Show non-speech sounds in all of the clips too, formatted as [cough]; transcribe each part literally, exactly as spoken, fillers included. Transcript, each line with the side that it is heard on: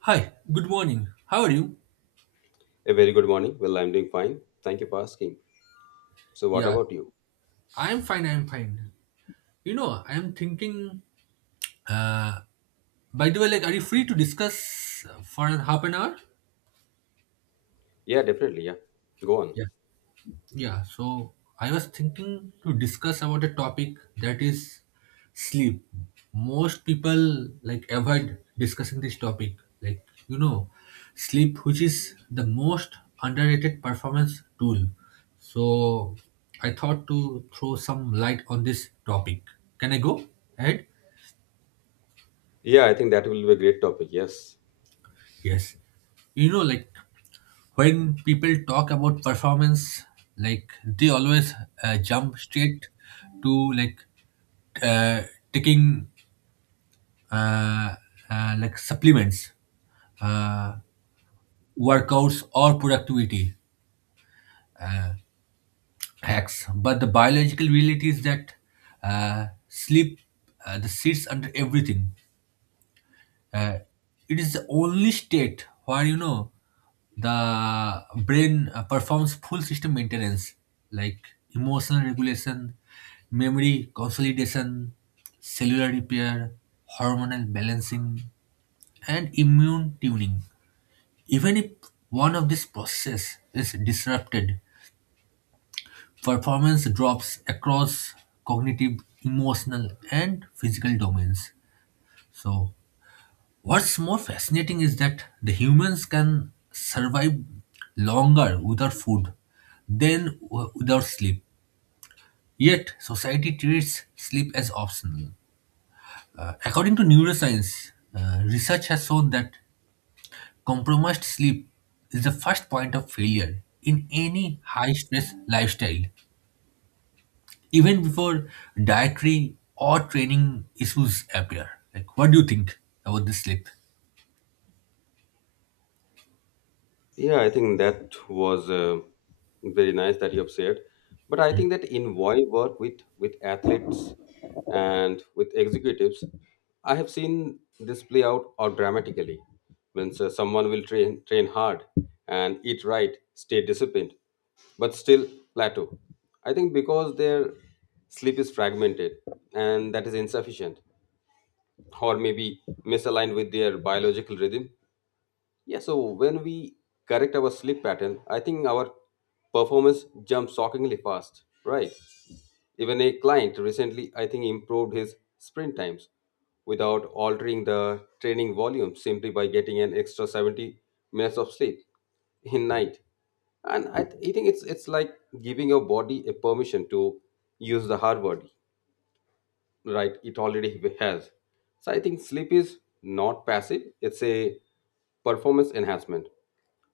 right: Hi, good morning. How are you?
left: A very good morning. Well, I'm doing fine. Thank you for asking. So, what
right: Yeah,
left: about you?
right: I'm fine. I'm fine. You know, I'm thinking. Uh, by the way, like, are you free to discuss uh, for half an hour?
left: Yeah, definitely. Yeah, go on.
right: Yeah. Yeah, so I was thinking to discuss about a topic that is sleep. Most people like avoid discussing this topic. Like, you know, sleep, which is the most underrated performance tool. So I thought to throw some light on this topic. Can I go ahead?
left: Yeah, I think that will be a great topic. Yes.
right: Yes. You know, like when people talk about performance, like they always uh, jump straight to like uh, taking uh, uh, like supplements, uh, workouts, or productivity hacks. But the biological reality is that uh, sleep uh, the sits under everything. Uh, it is the only state where you know the brain uh, performs full system maintenance like emotional regulation, memory consolidation, cellular repair, hormonal balancing, and immune tuning. Even if one of these processes is disrupted, performance drops across cognitive, emotional, and physical domains. So, what's more fascinating is that the humans can survive longer without food than w- without sleep. Yet, society treats sleep as optional. Uh, according to neuroscience, uh, research has shown that compromised sleep is the first point of failure in any high stress lifestyle, even before dietary or training issues appear. Like, what do you think about this sleep?
left: Yeah, I think that was uh, very nice that you have shared. But I think that in why work with with athletes and with executives, I have seen this play out or dramatically. Means uh, someone will train train hard and eat right, stay disciplined, but still plateau. I think because their sleep is fragmented and that is insufficient, or maybe misaligned with their biological rhythm. Yeah, so when we correct our sleep pattern, I think our performance jumps shockingly fast, right? Even a client recently, I think, improved his sprint times without altering the training volume simply by getting an extra seventy minutes of sleep in night. And I, th- I think it's it's like giving your body a permission to use the hard word, right? It already [laughs] has. So I think sleep is not passive. It's a performance enhancement.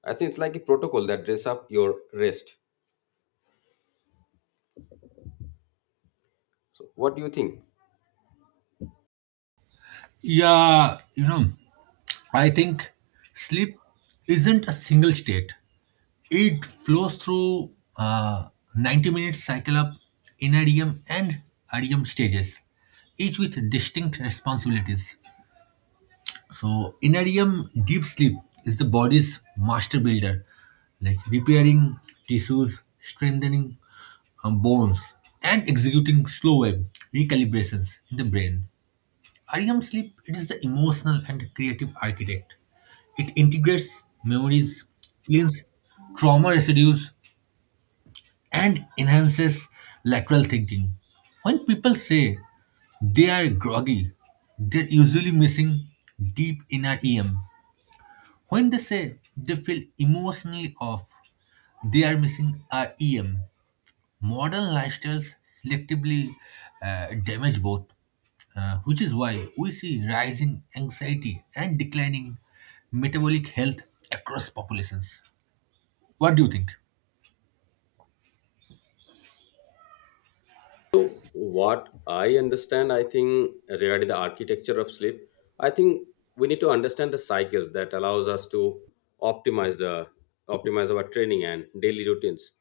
left: I think it's like a protocol that dress up your rest. So what do you think?
right: Yeah, you know. I think sleep isn't a single state. It flows through a ninety minute cycle of N R E M and REM stages, each with distinct responsibilities. So, N R E M deep sleep is the body's master builder, like repairing tissues, strengthening um, bones, and executing slow wave recalibrations in the brain. REM sleep it is the emotional and creative architect. It integrates memories, cleans trauma residues, and enhances lateral thinking. When people say they are groggy, they're usually missing deep inner E M. When they say they feel emotionally off, they are missing our E M. Modern lifestyles selectively uh, damage both, uh, which is why we see rising anxiety and declining metabolic health across populations. What do you think?
left: So what I understand, I think regarding the architecture of sleep, I think we need to understand the cycles that allows us to optimize the optimize our training and daily routines.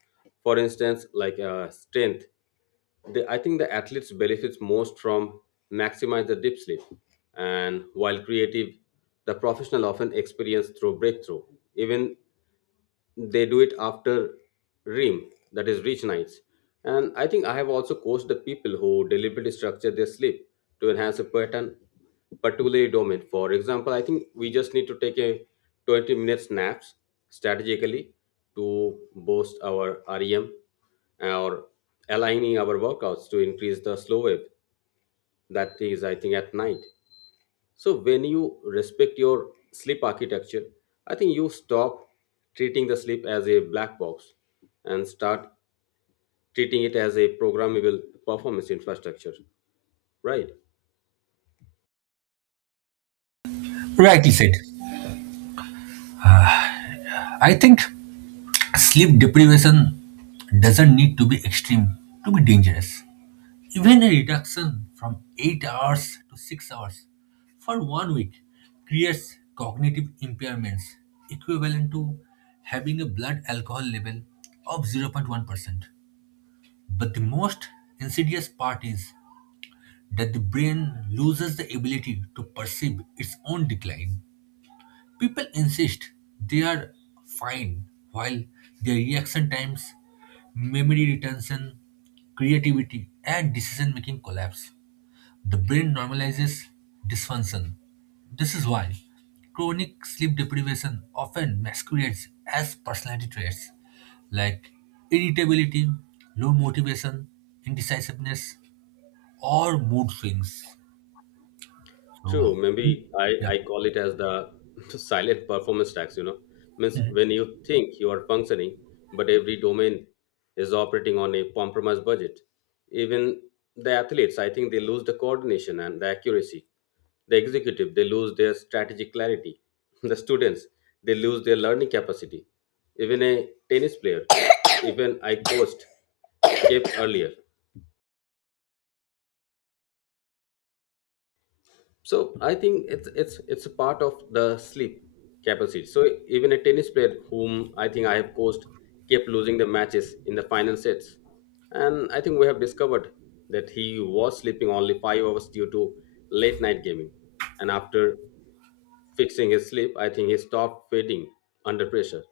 left: For instance, like uh, strength, the, I think the athletes benefits most from maximize the deep sleep, and while creative, the professional often experience through breakthrough. Even they do it after REM, that is rich nights. And I think I have also coached the people who deliberately structure their sleep to enhance a pattern, particularly domain. For example, I think we just need to take a twenty minutes naps strategically to boost our REM or aligning our workouts to increase the slow wave. That is, I think, at night. So when you respect your sleep architecture, I think you stop treating the sleep as a black box and start treating it as a programmable performance infrastructure, right?
right: Rightly said. I think sleep deprivation doesn't need to be extreme to be dangerous. Even a reduction from eight hours to six hours for one week creates cognitive impairments equivalent to having a blood alcohol level of zero point one percent. But the most insidious part is that the brain loses the ability to perceive its own decline. People insist they are fine while their reaction times, memory retention, creativity, and decision making collapse. The brain normalizes dysfunction. This is why chronic sleep deprivation often masquerades as personality traits like irritability, low motivation, indecisiveness, or mood swings.
left: True.
right: So,
left: Maybe I,
right: yeah,
left: I call it as the [laughs] silent performance tax, you know. Means when you think you are functioning, but every domain is operating on a compromised budget. Even the athletes, I think they lose the coordination and the accuracy. The executive, they lose their strategic clarity. [laughs] The students, they lose their learning capacity. Even a tennis player, [coughs] even I coached, gave earlier. So I think it's it's it's a part of the sleep capacity. So even a tennis player whom I think I have coached kept losing the matches in the final sets, and I think we have discovered that he was sleeping only five hours due to late night gaming, and after fixing his slip, I think he stopped fading under pressure.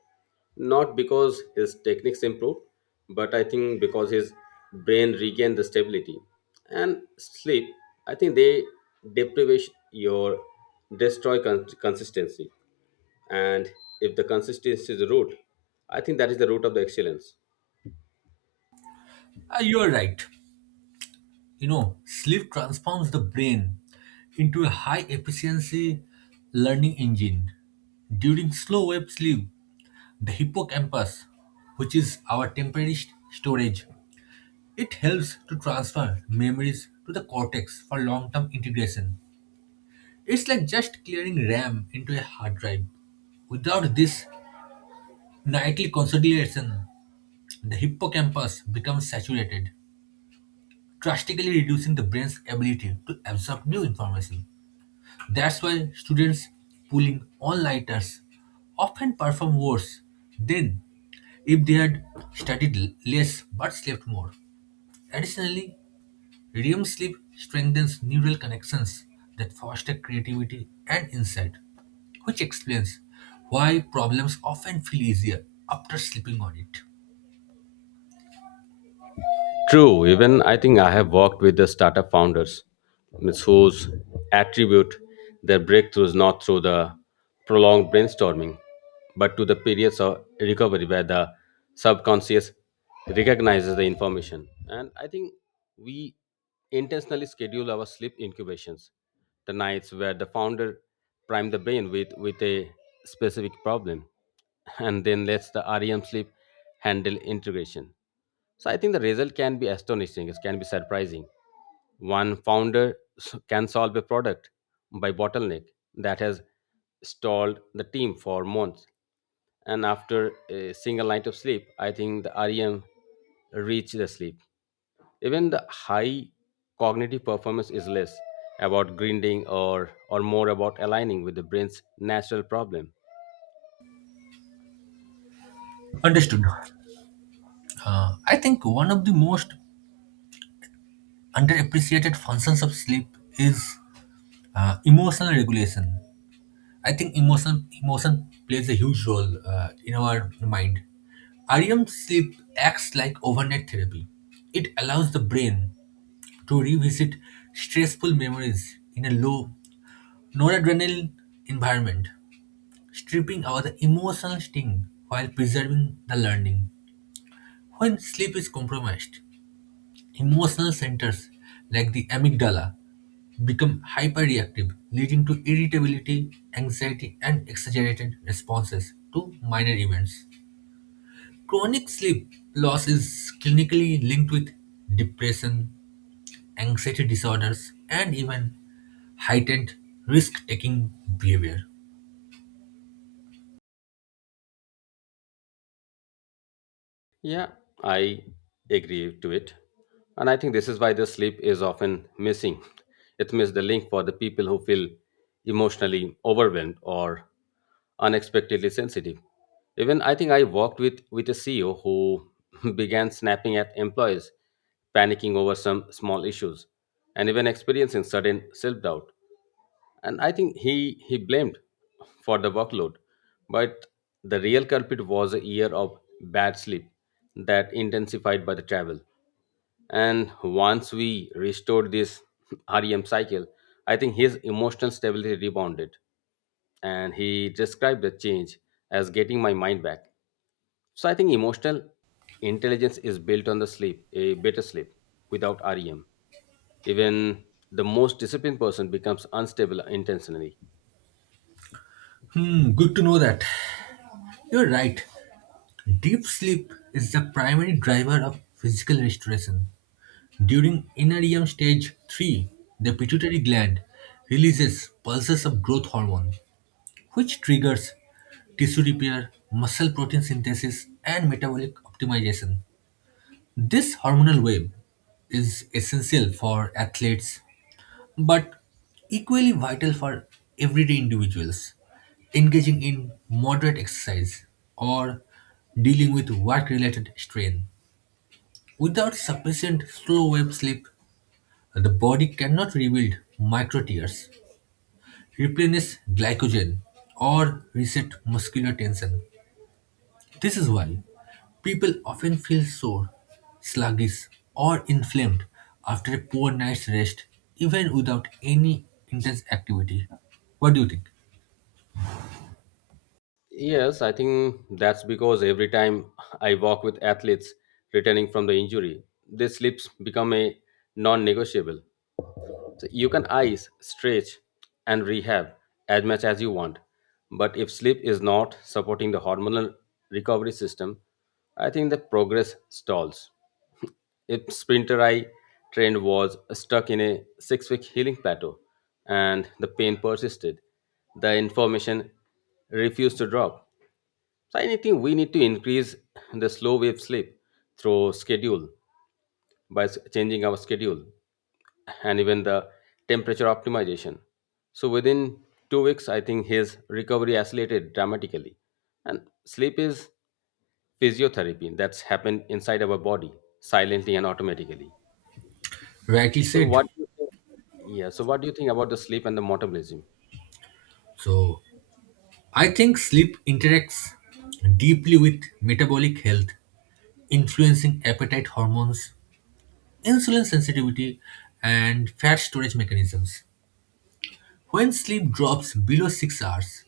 left: Not because his techniques improved, but I think because his brain regained the stability. And sleep, I think they deprivation your destroy con- consistency. And if the consistency is the root, I think that is the root of the excellence.
right: Ah, you are right. You know, sleep transforms the brain into a high efficiency learning engine. During slow wave sleep, the hippocampus, which is our temporary st- storage, It helps to transfer memories to the cortex for long term integration. It's like just clearing RAM into a hard drive. Without this nightly consolidation, the hippocampus becomes saturated, drastically reducing the brain's ability to absorb new information. That's why students pulling all nighters often perform worse than if they had studied l- less but slept more. Additionally, REM sleep strengthens neural connections that foster creativity and insight, which explains why problems often feel easier after sleeping on it.
left: True, even I think I have worked with the startup founders means whose attribute their breakthroughs not through the prolonged brainstorming, but to the periods of recovery where the subconscious recognizes the information. And I think we intentionally schedule our sleep incubations, the nights where the founder prime the brain with, with a specific problem and then lets the REM sleep handle integration. So I think the result can be astonishing. It can be surprising. One founder s- can solve a product by bottleneck that has stalled the team for months. And after a single night of sleep, I think the REM reach the sleep. Even the high cognitive performance is less about grinding or, or more about aligning with the brain's natural problem.
right: Understood. Uh, I think one of the most underappreciated functions of sleep is uh, emotional regulation. I think emotion emotion plays a huge role uh, in our mind. REM sleep acts like overnight therapy. It allows the brain to revisit stressful memories in a low noradrenaline environment, stripping out the emotional sting while preserving the learning. When sleep is compromised, emotional centers like the amygdala become hyperreactive, leading to irritability, anxiety, and exaggerated responses to minor events. Chronic sleep loss is clinically linked with depression, anxiety disorders, and even heightened risk taking behavior.
left: Yeah, I agree to it. And I think this is why the sleep is often missing. It misses the link for the people who feel emotionally overwhelmed or unexpectedly sensitive. Even I think I worked with, with a C E O who [laughs] began snapping at employees, panicking over some small issues, and even experiencing sudden self doubt. And I think he he blamed for the workload, but the real culprit was a year of bad sleep that intensified by the travel. And once we restored this [laughs] REM cycle, I think his emotional stability rebounded, and he described the change as getting my mind back. So I think emotional intelligence is built on the sleep, a better sleep. Without REM, even the most disciplined person becomes unstable intentionally.
right: Hmm, good to know that. You're right. Deep sleep is the primary driver of physical restoration. During N R E M stage three, the pituitary gland releases pulses of growth hormone, which triggers tissue repair, muscle protein synthesis, and metabolic optimization. This hormonal wave is essential for athletes, but equally vital for everyday individuals. Engaging in moderate exercise or dealing with work related strain. Without sufficient slow wave sleep, the body cannot rebuild microtears, replenish glycogen, or reset muscular tension. This is why people often feel sore, sluggish, or inflamed after a poor night's rest, even without any intense activity. What do you think?
left: Yes, I think that's because every time I walk with athletes returning from the injury, their slips become a non negotiable. So you can ice, stretch, and rehab as much as you want. But if sleep is not supporting the hormonal recovery system, I think the progress stalls. A sprinter I trained was stuck in a six week healing plateau, and the pain persisted. The information refused to drop. So, I think we need to increase the slow wave sleep through schedule by s- changing our schedule and even the temperature optimization. So, within two weeks, I think his recovery accelerated dramatically. And sleep is physiotherapy that's happened inside our body silently and automatically.
right: Rightly
left: So
right: said.
left: what do you think? Yeah. So what do you think about the sleep and the metabolism?
right: So, I think sleep interacts deeply with metabolic health, influencing appetite hormones, insulin sensitivity, and fat storage mechanisms. When sleep drops below six hours,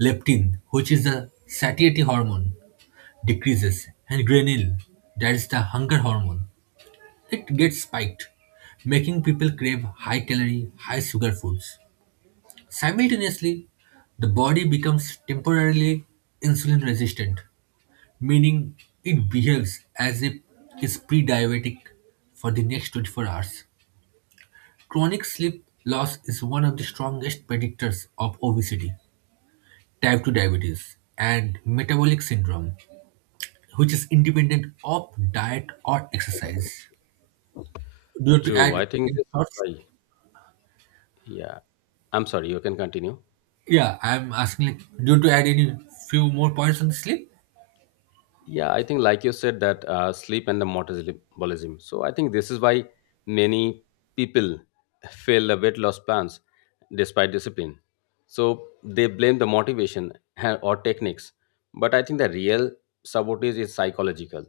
right: leptin, which is the satiety hormone, decreases and ghrelin, that is the hunger hormone, it gets spiked, making people crave high calorie, high sugar foods. Simultaneously, the body becomes temporarily insulin resistant, meaning it behaves as if it's pre diabetic for the next twenty-four hours. Chronic sleep loss is one of the strongest predictors of obesity, type two diabetes, and metabolic syndrome, which is independent of diet or exercise. Do you have to add
left: True. I think
right: any
left: this is
right: thoughts?
left: why. Yeah. I'm sorry. You can continue.
right: Yeah, I'm asking like, do you have to add any few more points on the sleep?
left: Yeah, I think, like you said, that uh, sleep and the metabolism. So I think this is why many people [laughs] fail the weight loss plans despite discipline. So they blame the motivation and- or techniques, but I think the real sabotage is psychological.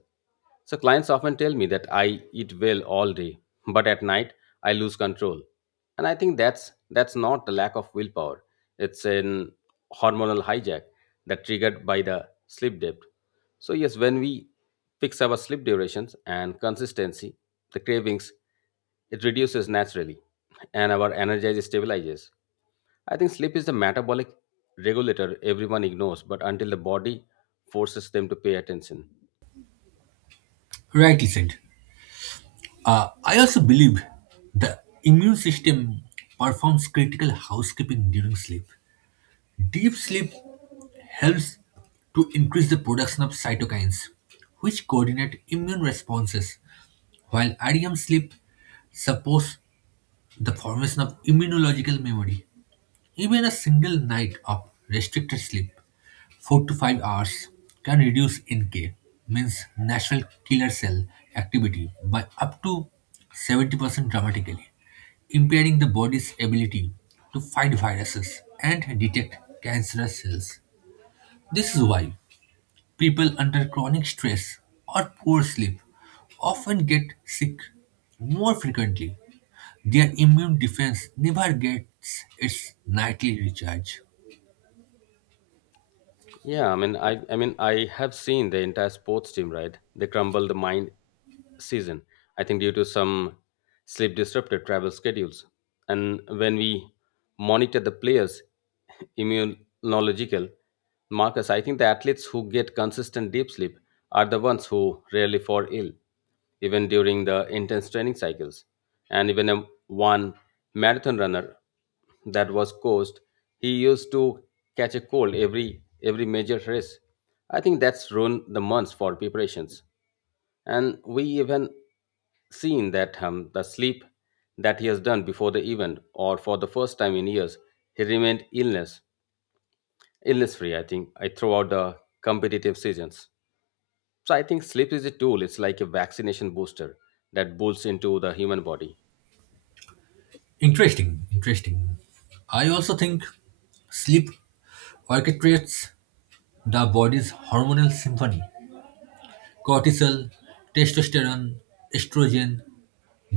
left: So clients often tell me that I eat well all day, but at night I lose control, and I think that's that's not the lack of willpower. It's an hormonal hijack that triggered by the sleep debt. So, yes, when we fix our sleep durations and consistency, the cravings, it reduces naturally and our energy stabilizes. I think sleep is the metabolic regulator everyone ignores, but until the body forces them to pay attention.
right: Rightly said. Uh, I also believe the immune system performs critical housekeeping during sleep. Deep sleep helps to increase the production of cytokines, which coordinate immune responses, while REM sleep supports the formation of immunological memory. Even a single night of restricted sleep, four to five hours, can reduce N K, means natural killer cell activity, by up to seventy percent dramatically, impairing the body's ability to fight viruses and detect cancerous cells. This is why people under chronic stress or poor sleep often get sick more frequently. Their immune defense never gets its nightly recharge.
left: Yeah, I mean, I, I mean, I have seen the entire sports team, right? They crumbled the mind season. I think due to some sleep disrupted travel schedules. And when we monitor the players' immunological markers, I think the athletes who get consistent deep sleep are the ones who rarely fall ill, even during the intense training cycles, and even a one marathon runner that was coached, he used to catch a cold every every major race. I think that's ruined the months for preparations. And we even seen that um, the sleep that he has done before the event or for the first time in years, he remained illness illness free. I think I throughout the competitive seasons. So I think sleep is a tool. It's like a vaccination booster that boosts into the human body.
right: Interesting, interesting. I also think sleep orchestrates the body's hormonal symphony. Cortisol, testosterone, estrogen,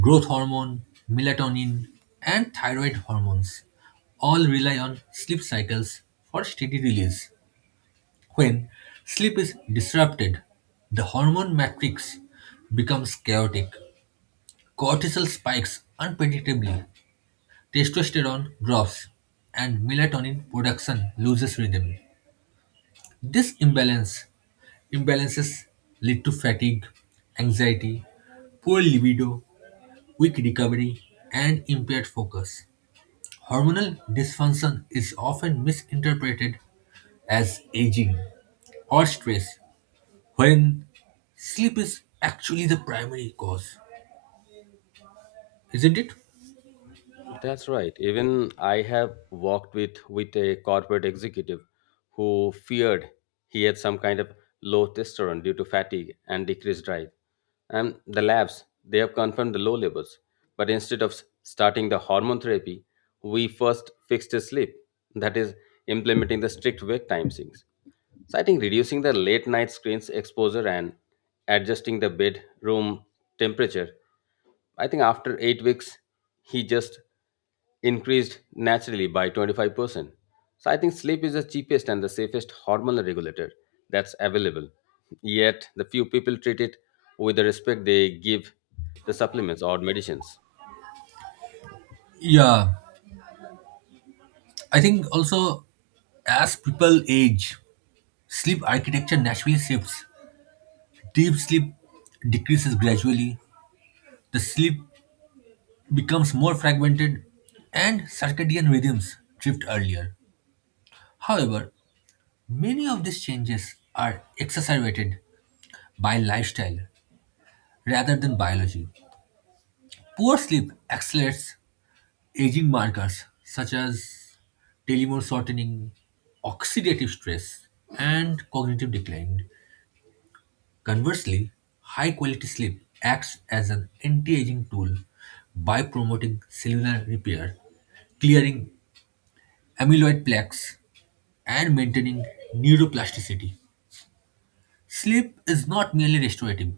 right: growth hormone, melatonin, and thyroid hormones all rely on sleep cycles for steady release. When sleep is disrupted, the hormone matrix becomes chaotic. Cortisol spikes unpredictably, Testosterone drops and melatonin production loses rhythm. This imbalance imbalances lead to fatigue, anxiety, poor libido, weak recovery, and impaired focus. Hormonal dysfunction is often misinterpreted as aging or stress when sleep is actually the primary cause, isn't it?
left: That's right. Even I have walked with with a corporate executive who feared he had some kind of low testosterone due to fatigue and decreased drive. And the labs, they have confirmed the low levels. But instead of s- starting the hormone therapy, we first fixed his sleep. That is implementing the strict wake time sinks. So I think reducing the late night screens exposure and adjusting the bedroom temperature, I think after eight weeks, he just increased naturally by twenty-five percent. So I think sleep is the cheapest and the safest hormonal regulator that's available. Yet, the few people treat it with the respect they give the supplements or medicines.
right: Yeah, I think also as people age, Sleep architecture naturally shifts. Deep sleep decreases gradually, the sleep becomes more fragmented, and circadian rhythms drift earlier. However, many of these changes are exacerbated by lifestyle rather than biology. Poor sleep accelerates aging markers such as telomere shortening, oxidative stress, and cognitive decline. Conversely, high-quality sleep acts as an anti-aging tool by promoting cellular repair, clearing amyloid plaques, and maintaining neuroplasticity. Sleep is not merely restorative.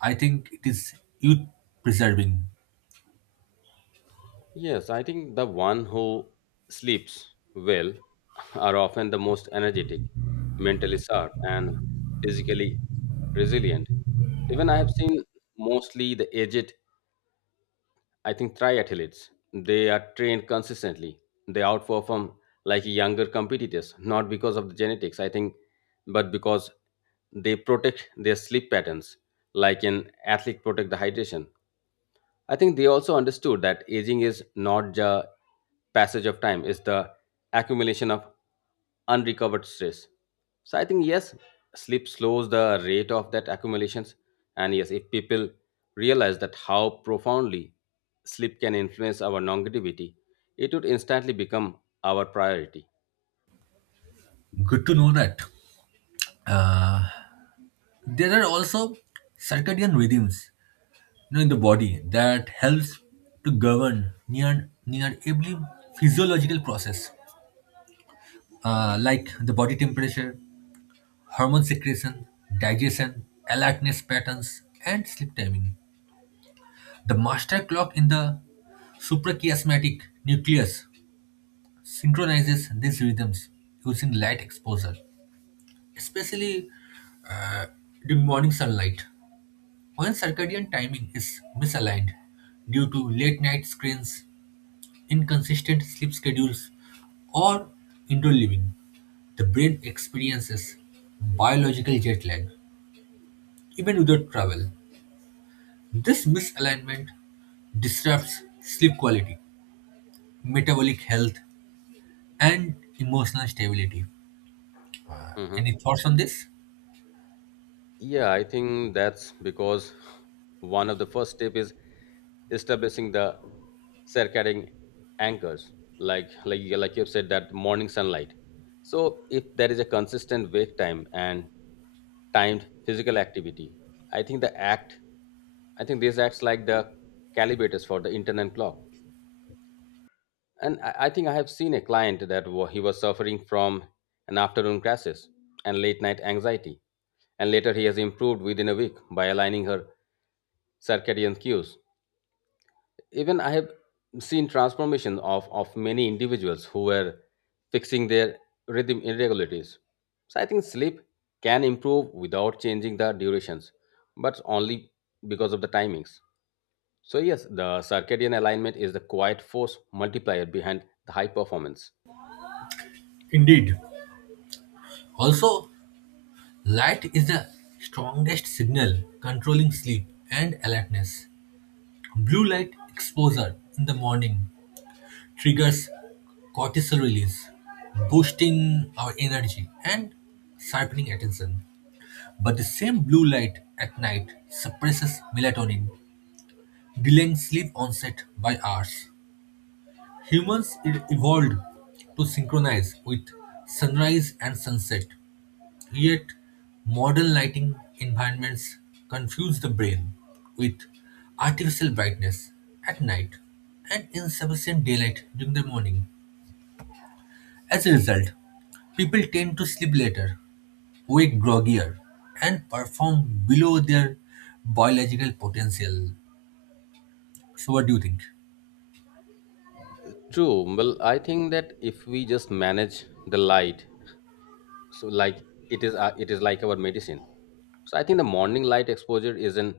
right: I think it is youth preserving.
left: Yes, I think the one who sleeps well are often the most energetic, mentally sharp, and physically resilient. Even I have seen mostly the aged, I think triathletes, they are trained consistently. They outperform like younger competitors, not because of the genetics, I think, but because they protect their sleep patterns, like an athlete protect the hydration. I think they also understood that aging is not the passage of time, it's the accumulation of unrecovered stress. So I think yes, sleep slows the rate of that accumulations. And yes, if people realize that how profoundly sleep can influence our longevity, it would instantly become our priority.
right: Good to know that. Uh, there are also circadian rhythms you know, in the body that helps to govern near near every physiological process uh, like the body temperature, hormone secretion, digestion, alertness patterns, and sleep timing. The master clock in the suprachiasmatic nucleus synchronizes these rhythms using light exposure, especially uh, during morning sunlight. When circadian timing is misaligned due to late night screens, inconsistent sleep schedules, or indoor living, the brain experiences biological jet lag, even without travel. This misalignment disrupts sleep quality, metabolic health, and emotional stability. Uh,
left: Mhm.
right: any thoughts on this?
left: Yeah, I think that's because one of the first step is establishing the circadian anchors, like like you- like you've said, that morning sunlight. So if there is a consistent wake time and timed physical activity, I think the act i think this acts like the calibrators for the internal clock. And i, I think I have seen a client that wa- he was suffering from an afternoon crashes and late night anxiety, and later he has improved within a week by aligning her circadian cues. Even I have seen transformation of, of many individuals who were fixing their rhythm irregularities. So I think sleep can improve without changing the durations but only because of the timings. So yes, the circadian alignment is the quiet force multiplier behind the high performance.
right: Indeed. Also, light is the strongest signal controlling sleep and alertness. Blue light exposure in the morning triggers cortisol release, boosting our energy and sharpening attention. But the same blue light at night suppresses melatonin, delaying sleep onset by hours. Humans e- evolved to synchronize with sunrise and sunset, yet, modern lighting environments confuse the brain with artificial brightness at night and insufficient daylight during the morning. As a result, people tend to sleep later, wake groggier, and perform below their biological potential. So, what do you think?
left: True. Well, I think that if we just manage the light, so like it is uh, it is like our medicine. So I think the morning light exposure is an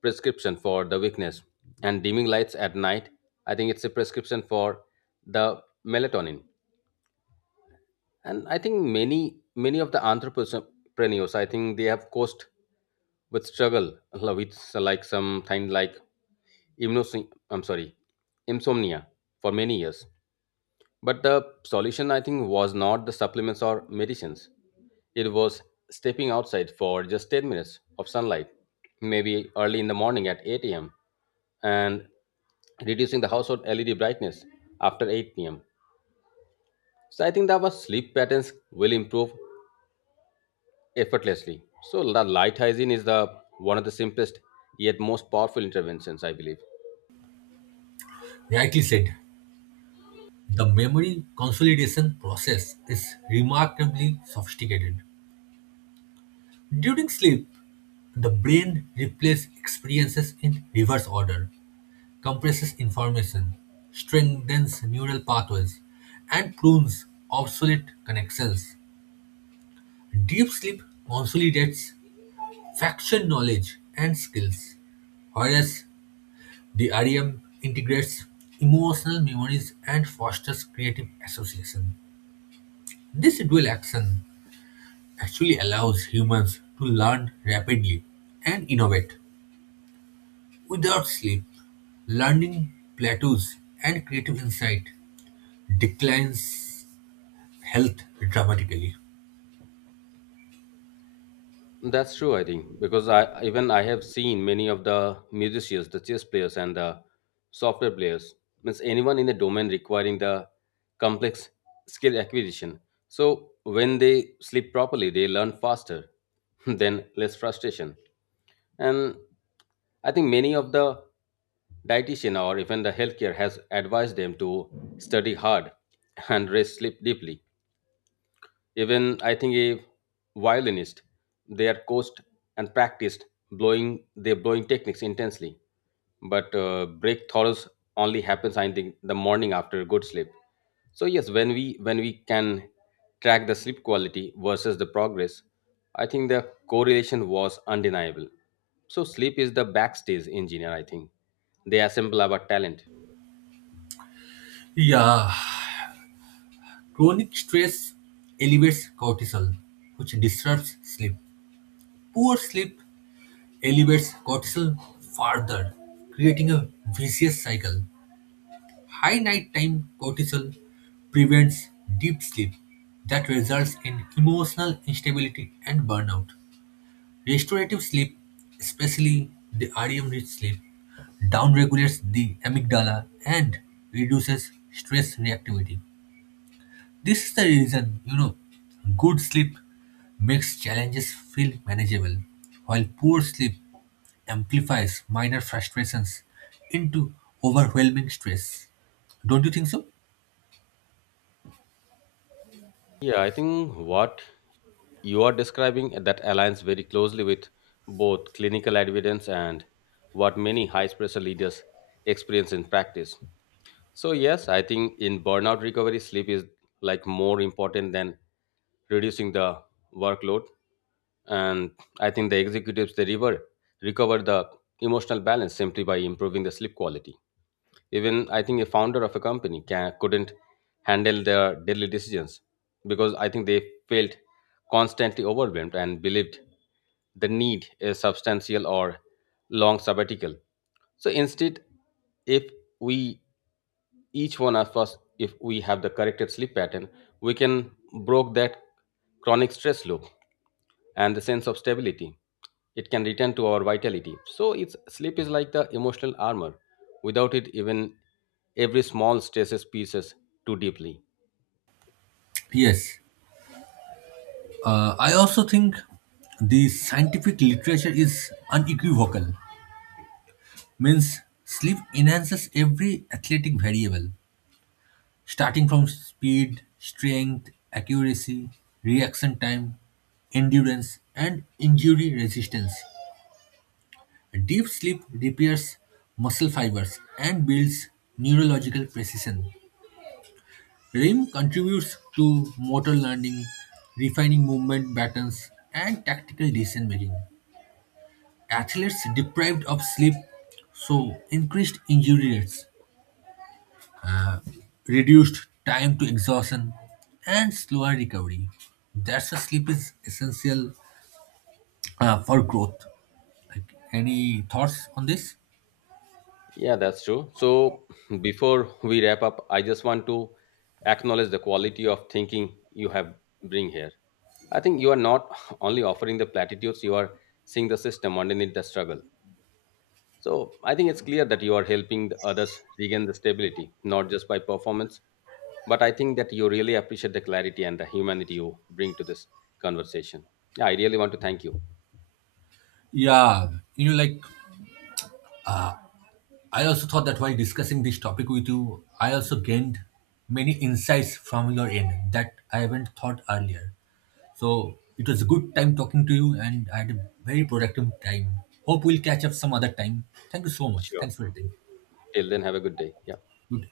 left: prescription for the weakness, and dimming lights at night, I think it's a prescription for the melatonin. And I think many many of the entrepreneurs, I think they have cost with struggle, uh, with, uh, like some kind, like imnos I'm sorry insomnia for many years. But the solution, I think, was not the supplements or medicines. It was stepping outside for just ten minutes of sunlight, maybe early in the morning at eight a m, and reducing the household L E D brightness after eight p m. So I think that our sleep patterns will improve effortlessly. So the light hygiene is the one of the simplest yet most powerful interventions, I believe.
right: Rightly said. The memory consolidation process is remarkably sophisticated. During sleep, the brain replays experiences in reverse order, compresses information, strengthens neural pathways, and prunes obsolete connections. Deep sleep consolidates faction knowledge and skills, whereas the REM integrates emotional memories and fosters creative association. This dual action actually allows humans to learn rapidly and innovate. Without sleep, learning plateaus and creative insight declines health dramatically.
left: That's true, I think, because I even I have seen many of the musicians, the chess players, and the software players, means anyone in the domain requiring the complex skill acquisition. So when they sleep properly, they learn faster, [laughs] then less frustration. And I think many of the dietitian or even the healthcare has advised them to study hard [laughs] and rest sleep deeply, even I think a violinist, they are coached and practiced blowing their blowing techniques intensely. But uh, breakthroughs only happens, I think, the morning after a good sleep. So yes, when we when we can track the sleep quality versus the progress, I think the correlation was undeniable. So sleep is the backstage engineer, I think. They assemble our talent.
right: Yeah, chronic stress elevates cortisol, which disrupts sleep. Poor sleep elevates cortisol further, creating a vicious cycle. High nighttime cortisol prevents deep sleep that results in emotional instability and burnout. Restorative sleep, especially the REM rich sleep, downregulates the amygdala and reduces stress reactivity. This is the reason, you know, good sleep makes challenges feel manageable, while poor sleep amplifies minor frustrations into overwhelming stress. Don't you think so?
left: Yeah, I think what you are describing that aligns very closely with both clinical evidence and what many high pressure leaders experience in practice. So, yes, I think in burnout recovery, sleep is like more important than reducing the workload. And I think the executives they rever- recover the emotional balance simply by improving the sleep quality. Even I think a founder of a company can, couldn't handle their daily decisions because I think they felt constantly overwhelmed and believed the need a substantial or long sabbatical. So instead, if we each one of us, if we have the corrected sleep pattern, we can broke that chronic stress loop and the sense of stability. It can return to our vitality. So it's sleep is like the emotional armor. Without it, even every small stresses pieces too deeply.
right: Yes, uh, I also think the scientific literature is unequivocal. Means sleep enhances every athletic variable, starting from speed, strength, accuracy, reaction time, endurance, and injury resistance. Deep sleep repairs muscle fibers and builds neurological precision. REM contributes to motor learning, refining movement patterns, and tactical decision making. athletes deprived of sleep, so increased injury rates, reduced time to exhaustion, and slower recovery. That's why sleep is essential uh, for growth. Like, any thoughts on this?
left: Yeah, that's true. So [clears throat] before we wrap up, I just want to acknowledge the quality of thinking you have bring here. I think you are not [laughs] only offering the platitudes, you are seeing the system underneath the struggle. So I think it's clear that you are helping the others regain the stability, not just by performance, but I think that you really appreciate the clarity and the humanity you bring to this conversation. Yeah, I really want to thank you.
right: Yeah, you know like I also thought that while discussing this topic with you, I also gained many insights from your end that I haven't thought earlier. So it was a good time talking to you, and I had a very productive time. Hope we'll catch up some other time. Thank you so much.
left: Sure.
right: Thanks for your time.
left: Till then have a good day. Yeah.
right: Good.